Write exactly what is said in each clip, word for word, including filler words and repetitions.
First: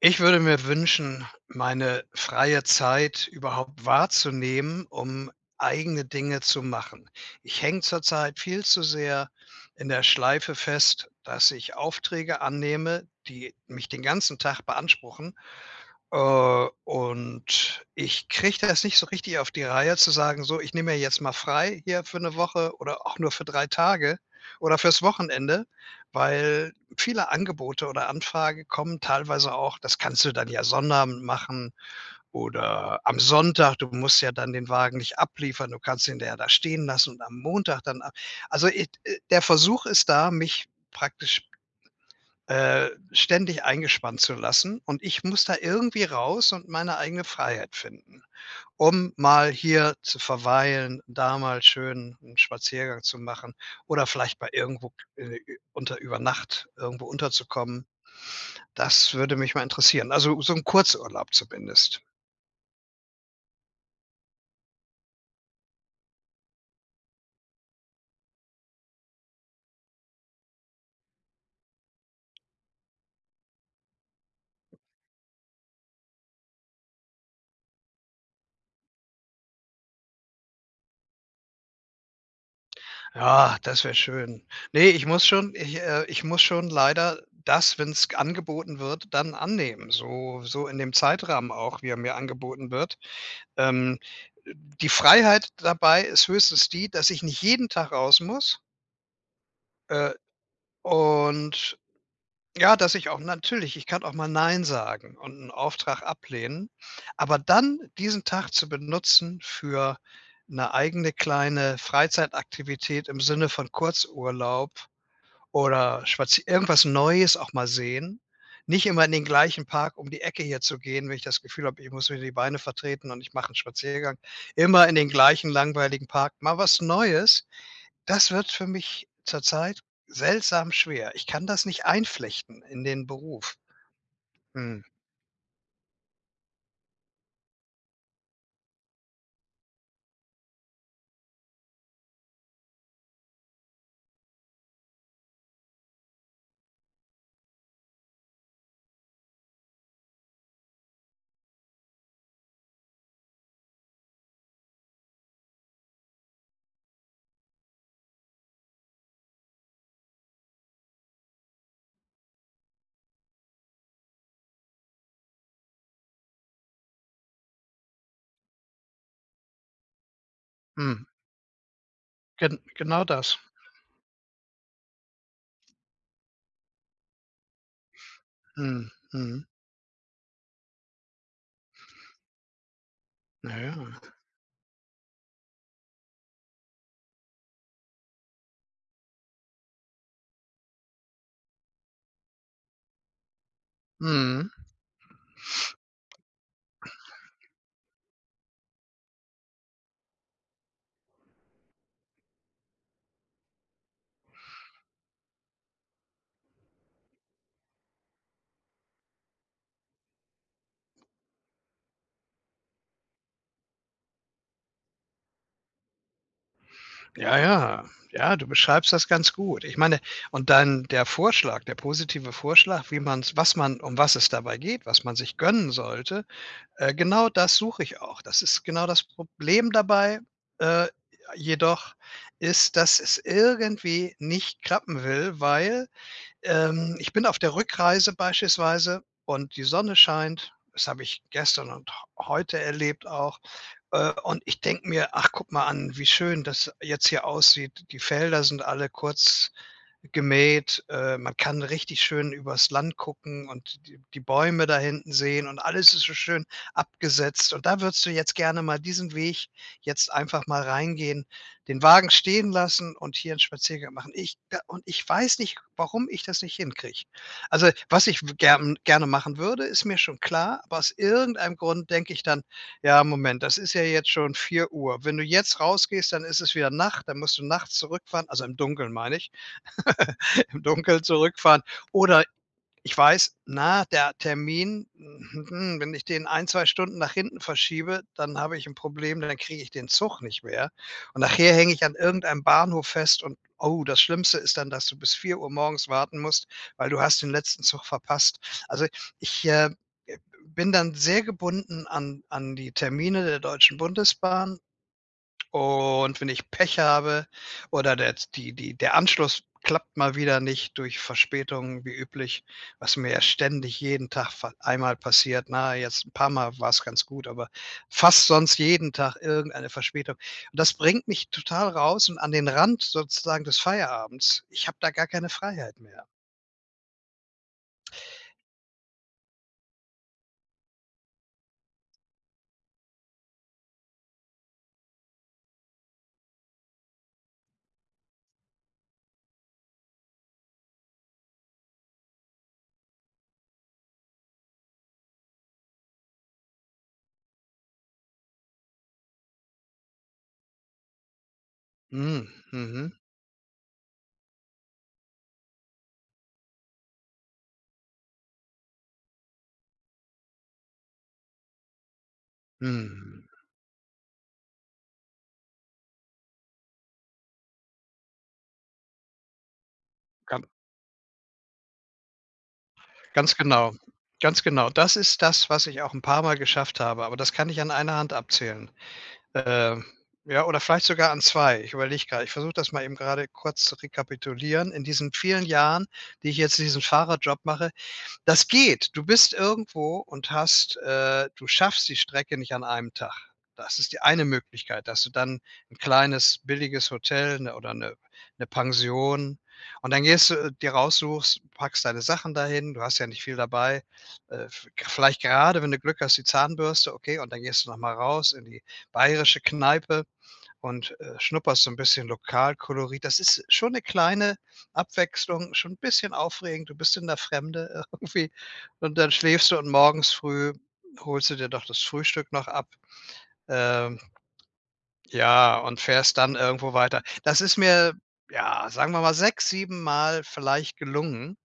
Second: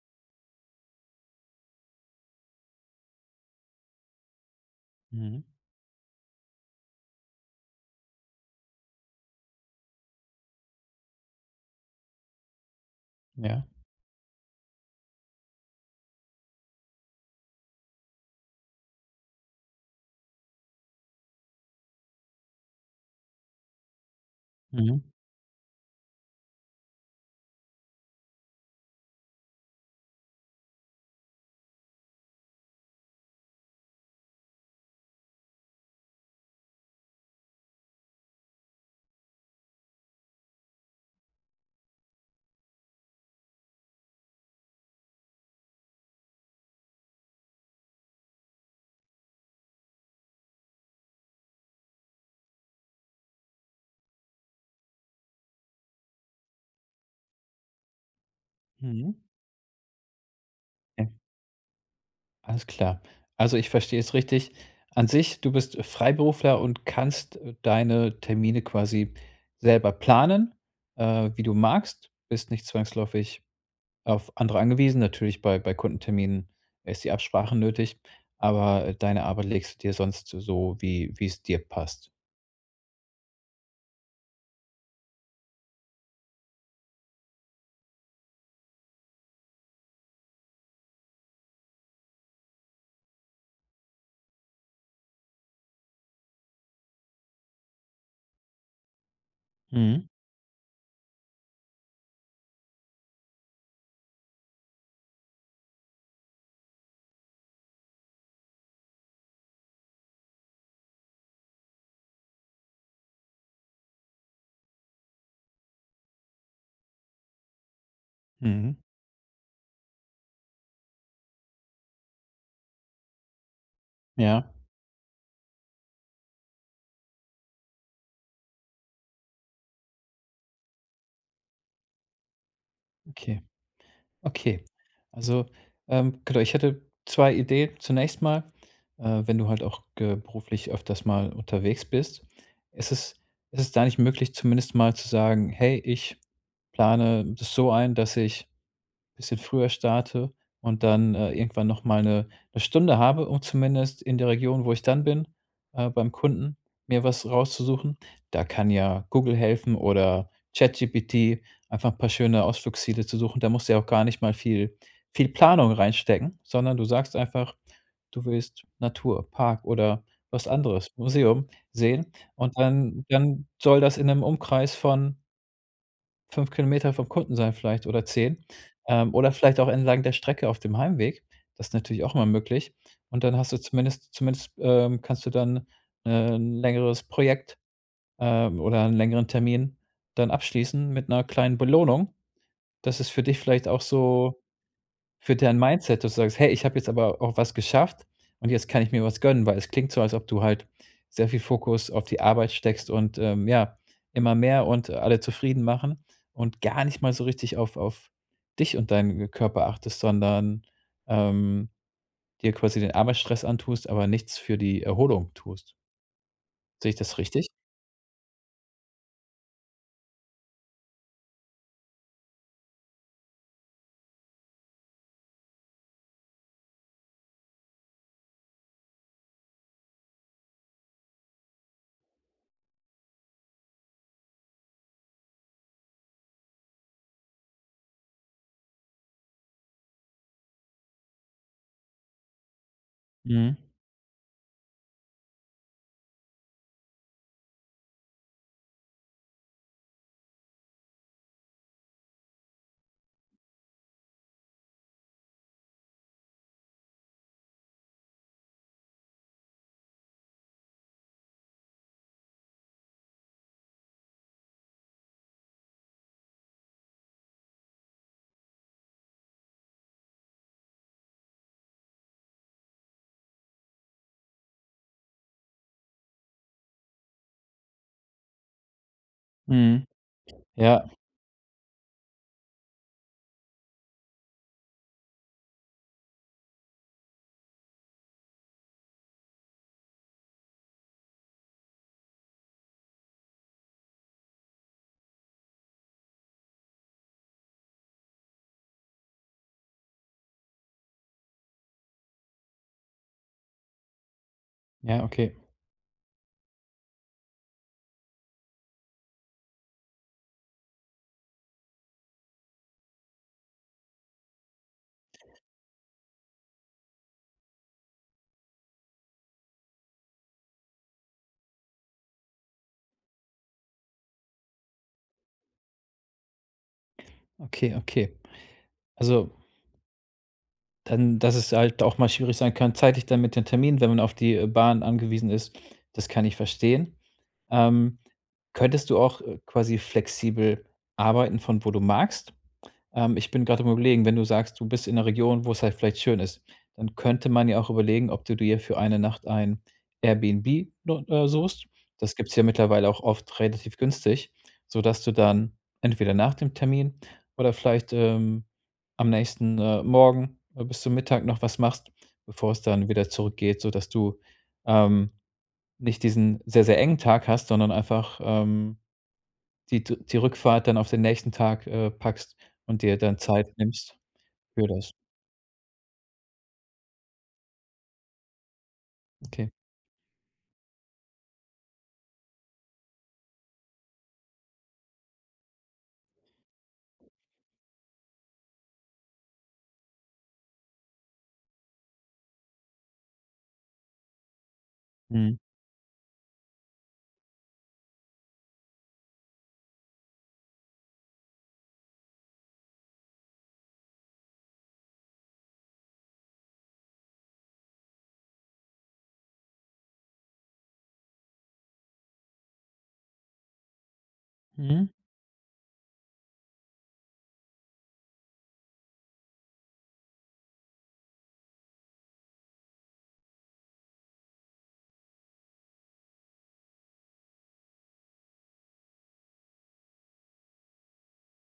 Ich würde mir wünschen, meine freie Zeit überhaupt wahrzunehmen, um Mhm. eigene Dinge zu machen. Ich hänge zurzeit viel zu sehr in der Schleife fest, dass ich Aufträge annehme, die Ja. mich den ganzen Tag beanspruchen, äh, und ich kriege das nicht so richtig auf die Reihe zu sagen: „So, ich nehme mir jetzt mal frei hier für eine Woche oder auch nur für drei Tage oder Mhm. fürs Wochenende“, weil viele Angebote oder Anfragen kommen, teilweise auch, das kannst du dann ja Sonnabend machen oder am Sonntag. Du musst ja dann den Wagen nicht abliefern, du kannst ihn ja da stehen lassen und am Montag dann ab also, it äh, der Versuch ist da, mich praktisch, äh, ständig eingespannt zu lassen, und ich muss da irgendwie raus und meine eigene Freiheit finden, um mal hier zu verweilen, da mal schön einen Spaziergang zu machen oder vielleicht bei irgendwo, äh, unter über Nacht irgendwo unterzukommen. Das Mhm. würde mich mal interessieren. Also, so 'n Ja, Kurzurlaub zumindest. alles klar. Also, ich verstehe es richtig. An sich, du bist Freiberufler und kannst, äh, deine Termine quasi selber planen, äh, wie du magst. Bist nicht zwangsläufig auf andere angewiesen. Natürlich bei bei Kundenterminen ist die Absprache nötig, aber, äh, deine Arbeit legst du dir sonst so, wie wie es dir passt. Ja, das wäre schön. Ne, ich muss schon, ich, äh ich muss schon leider das, wenn es angeboten wird, dann annehmen, so so in dem Zeitrahmen auch, wie er mir angeboten wird. Ähm, die Freiheit dabei ist höchstens die, dass ich nicht jeden Tag raus muss, Mhm. äh, und ja, dass ich auch, natürlich, ich kann auch mal nein sagen und einen Auftrag ablehnen, aber dann diesen Tag zu benutzen für eine eigene kleine Freizeitaktivität im Sinne von Kurzurlaub oder spazi irgendwas Neues auch mal sehen. Mhm. Nicht immer in den gleichen Park um die Ecke hier zu gehen, wenn ich das Gefühl habe, ich muss mir die Beine vertreten und ich mache einen Spaziergang. Ja, Immer in den gleichen langweiligen Park. Mal was Neues, das wird für mich zurzeit seltsam schwer. Ich kann das nicht einflechten in den okay. Beruf. Okay. Mhm, Also, ähm, genau, ich hätte zwei Ideen. Zunächst mal, äh, wenn du halt auch ge beruflich öfters mal unterwegs bist, ist es ist es da nicht möglich, zumindest mal zu sagen: „Hey, ich plane das so ein, dass ich“ bisschen früher starte und dann, äh, irgendwann noch mal eine Stunde habe, um zumindest in der Region, wo ich dann bin, äh, beim Kunden, mir was rauszusuchen. Da kann ja Google helfen oder ChatGPT, einfach 'n paar schöne Ausflugsziele zu suchen. Da musst du ja auch gar nicht mal viel viel Planung reinstecken, sondern du sagst einfach, du willst Natur, Park oder was anderes, mhm, Museum sehen und gen genau dann das. dann soll das in einem Umkreis von fünf Kilometer vom Kunden sein vielleicht oder zehn, Mhm, ähm, oder mhm. vielleicht auch entlang der Strecke auf dem Heimweg. Das ist natürlich auch immer möglich. Und dann hast Na du ja. zumindest zumindest, ähm, kannst du dann, äh, 'n längeres Projekt, ähm, oder einen längeren Termin dann abschließen mit einer kleinen Belohnung. Das ist für dich vielleicht auch so Mhm. für dein Mindset, dass du sagst: „Hey, ich habe jetzt aber auch was geschafft und jetzt kann ich mir was gönnen“, weil es klingt so, als ob du halt sehr viel Fokus auf die Arbeit steckst und, ähm, ja, immer mehr und alle zufrieden machen und gar nicht mal so richtig auf auf dich und deinen Körper achtest, sondern, ähm, dir quasi den Arbeitsstress antust, aber nichts für die Erholung tust. Sehe ich das Ja, richtig? ja. Ja, du beschreibst das ganz gut. Ich meine, und dann der Vorschlag, der positive Vorschlag, wie man's was man um was es dabei geht, was man sich gönnen sollte, äh, genau das suche ich auch. Das ist genau das Problem dabei, äh, jedoch ist, dass es irgendwie nicht klappen will, weil, ähm, ich bin auf der Rückreise beispielsweise und die Sonne scheint. Das habe ich gestern und heute erlebt auch. Mhm. Äh, und ich denke mir: „Ach, guck mal an, wie schön das jetzt hier aussieht.“ Die Felder sind alle kurz gemäht. Äh, man kann richtig schön übers Land gucken und die die Bäume da hinten sehen, und alles ist so schön abgesetzt. Und da würdest du jetzt gerne mal diesen Weg jetzt einfach mal reingehen, den Wagen stehen lassen und hier einen Spaziergang machen. Ich und ich weiß nicht, warum ich das nicht hinkriege. Also, was ich w gern gerne machen würde, ist mir schon klar, aber aus irgendeinem Grund denke ich dann: „Ja, Moment, das ist ja jetzt schon vier Uhr. Wenn du jetzt rausgehst, dann ist es wieder Nacht, dann musst du nachts zurückfahren“, also im Dunkeln meine ich, Mhm. im Ja, Dunkeln zurückfahren. Oder ich weiß, na, der Termin, hm, wenn ich den ein zwei Stunden nach hinten verschiebe, dann habe ich ein Problem, dann kriege ich den Zug nicht mehr. Und nachher hänge ich an irgendeinem Bahnhof fest und, oh, das Schlimmste ist dann, dass du bis vier Uhr morgens warten musst, weil du hast den letzten Zug verpasst. Also, ich, äh, bin dann sehr gebunden an an die Termine der Deutschen Bundesbahn, ja, okay. und wenn ich Pech habe oder der die die der Anschluss klappt mal wieder nicht durch Verspätungen wie üblich, was mir ja ständig jeden Tag fa einmal passiert. Na, jetzt ein paar Mal war es ganz gut, aber fast sonst jeden Tag irgendeine Verspätung. Und das bringt mich total raus und an den Rand sozusagen des Feierabends. Ich habe da gar keine Freiheit mehr. Okay, okay. Also. Dann, dass es halt auch mal schwierig sein kann, zeitlich dann mit den Terminen, wenn man auf die, äh, Bahn angewiesen ist, das kann ich verstehen. Ähm, Könntest du auch, äh, quasi flexibel arbeiten, von wo du magst? Ähm, ich bin gerade am Überlegen, wenn du sagst, du bist in 'ner Region, wo es halt vielleicht schön ist, dann könnte man ja auch überlegen, ob du dir für eine Nacht ein Airbnb no äh, suchst. Das Mhm, gibt's ja mittlerweile mhm, auch oft relativ günstig, sodass du dann entweder nach dem Termin oder vielleicht, ähm, am nächsten, äh, Morgen, äh, bis zum Mittag noch was machst, bevor es dann wieder mhm. zurückgeht, sodass du, ähm, nicht diesen sehr, sehr engen Tag hast, sondern einfach, ähm die die Gan Rückfahrt dann auf den nächsten Tag, äh, packst und dir dann ganz Zeit genau. nimmst Ganz für genau. das. Das ist das, was ich auch ein paar Mal geschafft habe, aber das kann ich an einer Hand abzählen. Okay. Ähm, ja, oder vielleicht sogar an zwei. Ich überlege gerade. Ich versuche das mal eben gerade kurz zu rekapitulieren. In diesen vielen Jahren, die ich jetzt diesen Fahrerjob mache, das geht. Du bist irgendwo und hast, äh, du schaffst die Strecke nicht an einem Tag. Das ist die eine Möglichkeit, dass du Mhm. dann 'n kleines billiges Hotel, 'ne oder 'ne 'ne Pension, und dann gehst du, äh, dir raussuchst, packst deine Sachen dahin. Du hast ja nicht viel dabei. Äh, v vielleicht gerade, wenn du Glück hast, die Zahnbürste, okay, und dann gehst du noch mal raus in die bayerische Kneipe und, äh, schnupperst so ein bisschen Lokalkolorit. Das ist schon eine kleine Mhm. Abwechslung, schon 'n bisschen aufregend. Du bist in der Fremde irgendwie, und dann schläfst du und morgens früh holst du dir doch das Frühstück noch ab, ähm, ja, und fährst dann irgendwo weiter. Das ist mir, ja, sagen wir mal, sechs, sieben Mal vielleicht gelungen.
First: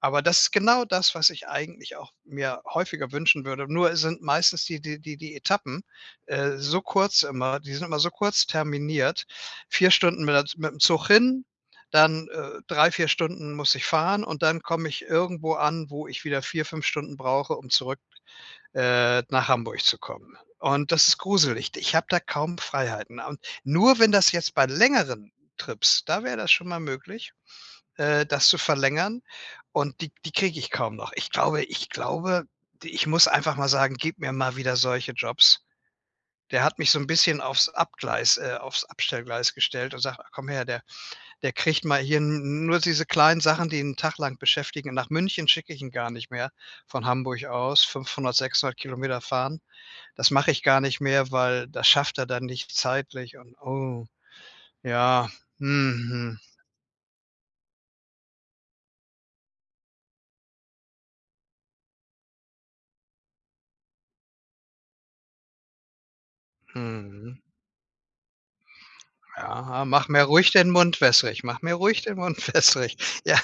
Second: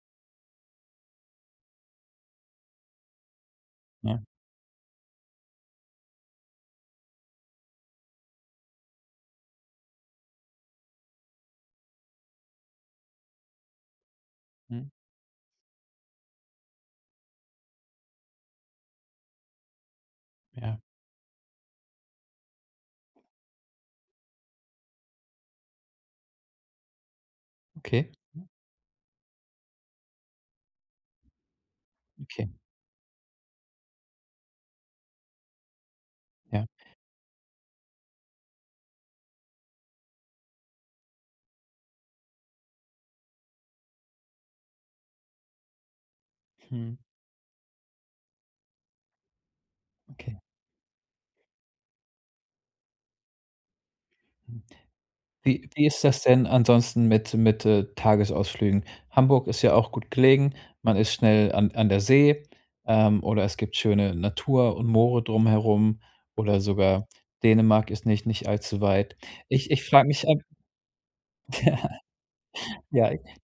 Aber das ist genau das, was ich eigentlich auch mir häufiger wünschen würde. Nur sind Ja. meistens die die die die Etappen, äh, so kurz immer die sind immer so kurz terminiert. Vier Stunden mit der mit'm Zug hin, dann, äh, drei, vier Stunden muss ich fahren, und dann komme Mhm. ich irgendwo an, wo ich wieder vier fünf Stunden brauche, um zurück, äh, nach Hamburg zu kommen. Ja. Und das ist gruselig. Ich habe da kaum Freiheiten. Und nur wenn das jetzt bei längeren Trips, da wäre das schon mal möglich, Okay, äh, das zu verlängern, und die die kriege ich kaum noch. Ich glaube ich glaube, okay. ich muss einfach mal sagen: „Gib mir mal wieder solche Jobs.“ Der Ja. hat mich so ein bisschen aufs Abgleis äh, aufs Abstellgleis gestellt und sagt: „Ach, komm her, der der kriegt mal hier n nur diese kleinen Sachen, die ihn 'n Tag lang beschäftigen. Nach München schicke ich ihn gar nicht mehr Mhm. von Hamburg aus, fünfhundert, sechshundert Kilometer fahren. Das Okay. mache ich gar nicht mehr, weil das schafft er dann nicht zeitlich“, und, oh, Mhm. ja. Wie wie ist das Mhm, denn ansonsten mit mit, äh, Tagesausflügen? Hamburg ist ja auch gut gelegen. Man ist schnell an an der See, ähm, oder es gibt schöne Natur und Moore drumherum oder mhm, sogar mhm. Dänemark ist nicht nicht allzu weit. Ich Aha, ich frage mach mir mich ab ruhig den Mund wässrig, mach mir ruhig den Mund wässrig. ja, Ja,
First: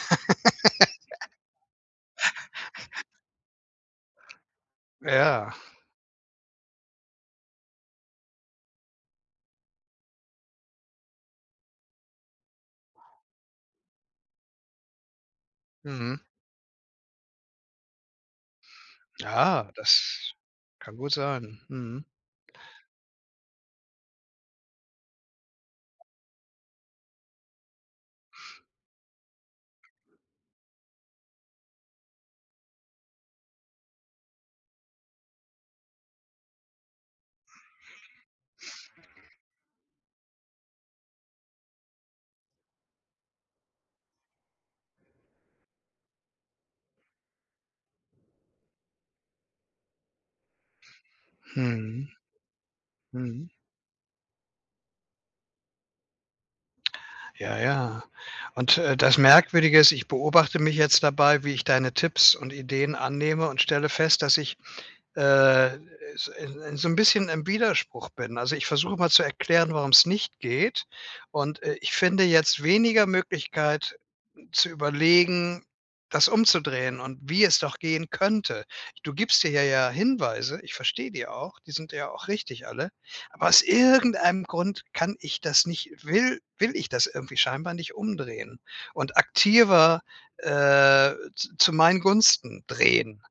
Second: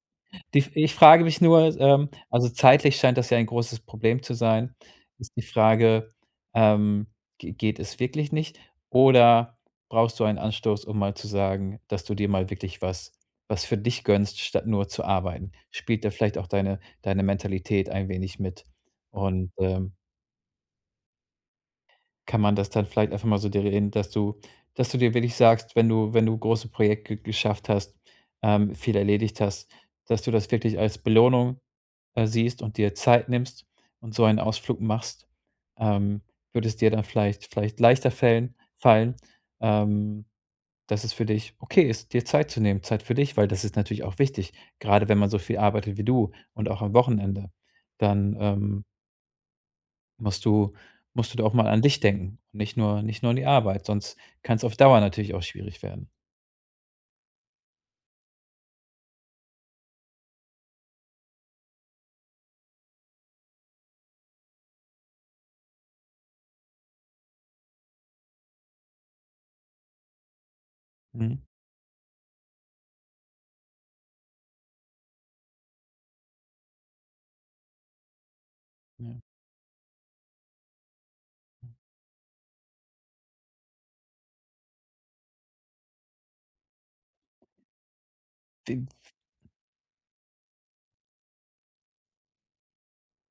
Die F ich frage mich nur, ähm also, zeitlich scheint das ja ein großes Problem zu sein, ist die ja. Frage, ähm, ge geht es wirklich nicht oder brauchst du einen Anstoß, um mal zu sagen, dass du dir mal wirklich was was für dich gönnst, statt nur zu arbeiten? Spielt da Mhm. vielleicht auch deine deine Mentalität ein wenig mit und, Ja, ähm das kann gut sein. Mhm. kann man das dann vielleicht einfach mal so dir reden, dass du dass du dir wirklich sagst, wenn du wenn du große Projekte geschafft hast, ähm, viel erledigt hast, dass du das wirklich als Belohnung, äh, siehst und dir Zeit nimmst und so einen Ausflug machst, ähm, würde es dir dann vielleicht vielleicht leichter fällen fallen, ähm, dass es für dich okay ist, dir Zeit zu nehmen, Zeit für dich, weil das ist natürlich auch wichtig, gerade wenn man so viel arbeitet wie du und auch am Wochenende. Dann, ähm Musst du musst du da auch mal an dich Mhm. denken und nicht nur nicht nur an die Mhm. Arbeit, sonst kann es auf Dauer natürlich auch schwierig werden. Ja, ja. Und, äh, das Merkwürdige ist, ich beobachte mich jetzt dabei, wie ich deine Tipps und Ideen annehme und stelle fest, dass ich, äh, s in in so ein bisschen im Widerspruch bin. Also, ich versuche mal zu erklären, warum es nicht geht, Mhm, und, äh, ich finde jetzt weniger Möglichkeit, zu überlegen, das umzudrehen und wie es doch gehen könnte. Du ja. gibst dir ja ja Hinweise, ich verstehe die auch, die sind ja auch richtig alle, aber aus irgendeinem Grund kann ich das nicht, will will ich das irgendwie scheinbar nicht umdrehen Wie und aktiver, äh, z zu meinen Gunsten drehen.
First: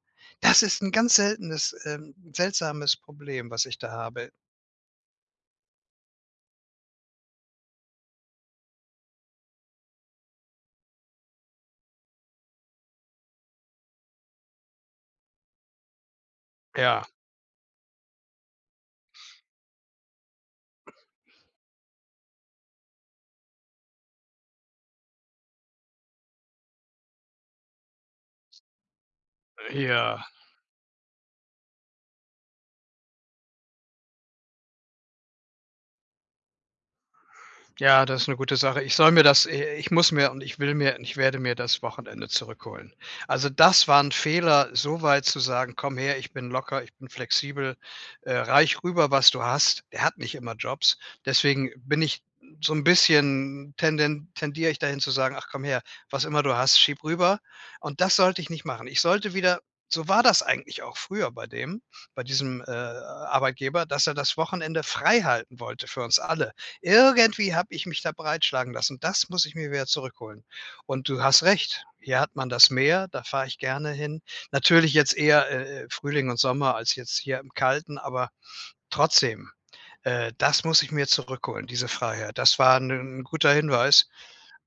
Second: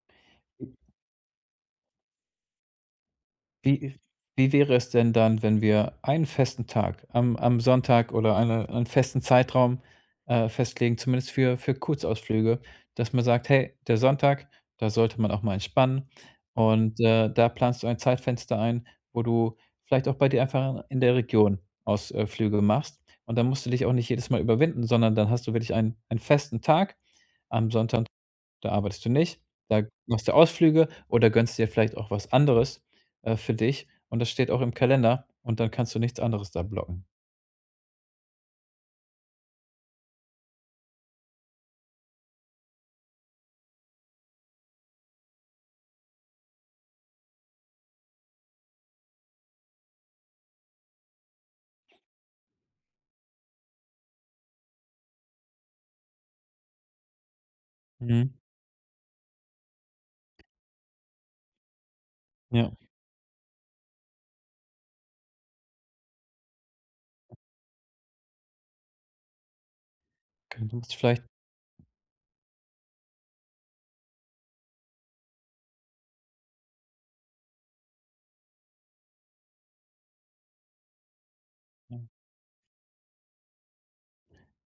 Das ist ein ganz seltenes, ähm, seltsames Problem, was ich da Wie habe. wie wäre es denn dann, wenn wir einen festen Tag am am Sonntag oder eine einen festen Zeitraum, äh, festlegen, zumindest für für Kurzausflüge, dass man sagt: „Hey, der Sonntag, da sollte man auch mal entspannen.“ Und, Ja, äh, da planst du ein Zeitfenster ein, wo du vielleicht auch bei dir einfach in der Region Ausflüge äh, Flüge machst. Und dann musst du dich auch nicht jedes Mal überwinden, sondern dann hast du wirklich einen einen festen Tag am Sonntag. Da arbeitest du nicht, da ja. machst du Ausflüge oder gönnst dir vielleicht auch was anderes, äh, für dich und das steht auch im Kalender und dann kannst du nichts anderes da blocken. Ja, das ist eine gute Sache. Ich soll mir das, i ich muss mir und ich will mir und ich werde mir das Wochenende zurückholen. Also, das war ein Fehler, so weit zu sagen: „Komm her, ich bin locker, ich bin flexibel, äh, reich rüber, was du hast.“ Der hat nicht immer Jobs. Deswegen bin ich so ein bisschen, tenden tendiere ich dahin zu sagen: „Ach, komm her, was immer du hast, schieb rüber.“ Und das Mhm, sollte ich nicht machen. Ich sollte wieder, so war das eigentlich auch früher bei dem bei diesem, äh, ja. Arbeitgeber, dass er das Wochenende frei halten wollte für uns alle. Irgendwie habe ich mich da breitschlagen lassen. Das muss ich mir wieder zurückholen. Okay, du musst Und du vielleicht hast recht, hier hat man das Meer, da fahre ich gerne hin. Natürlich jetzt eher, äh, äh, Frühling und Sommer als jetzt hier im Kalten, aber trotzdem, äh, das muss ich mir zurückholen, diese ja, Freiheit. Das war ein 'n guter Hinweis.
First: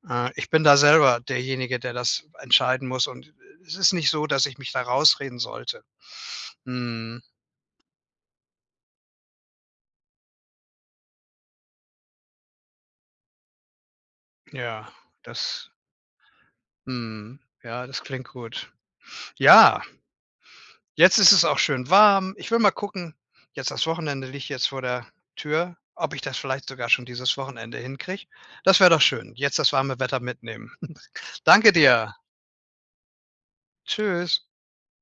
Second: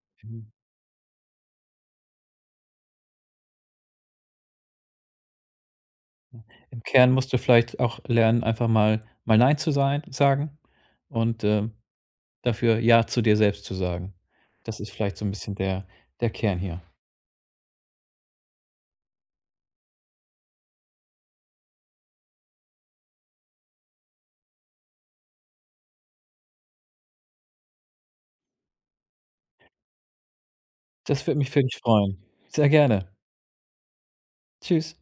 Äh, ich im bin da selber derjenige, der das entscheiden muss, und, äh, es ist nicht so, dass ich mich da rausreden sollte. im Kern Mhm, musst du vielleicht auch lernen, einfach mal mal „Nein“ zu sein sagen und, ähm, dafür „Ja“ zu dir selbst zu sagen. Das ja, ist vielleicht so ein bisschen das der der Kern hier. mhm, ja, das klingt gut. Ja. Jetzt ist es auch schön warm. Ich will mal gucken, jetzt das Wochenende liegt jetzt vor der Tür, ob ich das vielleicht sogar schon dieses Wochenende hinkriege. Das wäre doch schön, jetzt das warme Wetter mitnehmen. Das würde mich für Danke dich dir. freuen. Sehr gerne. Tschüss. Tschüss.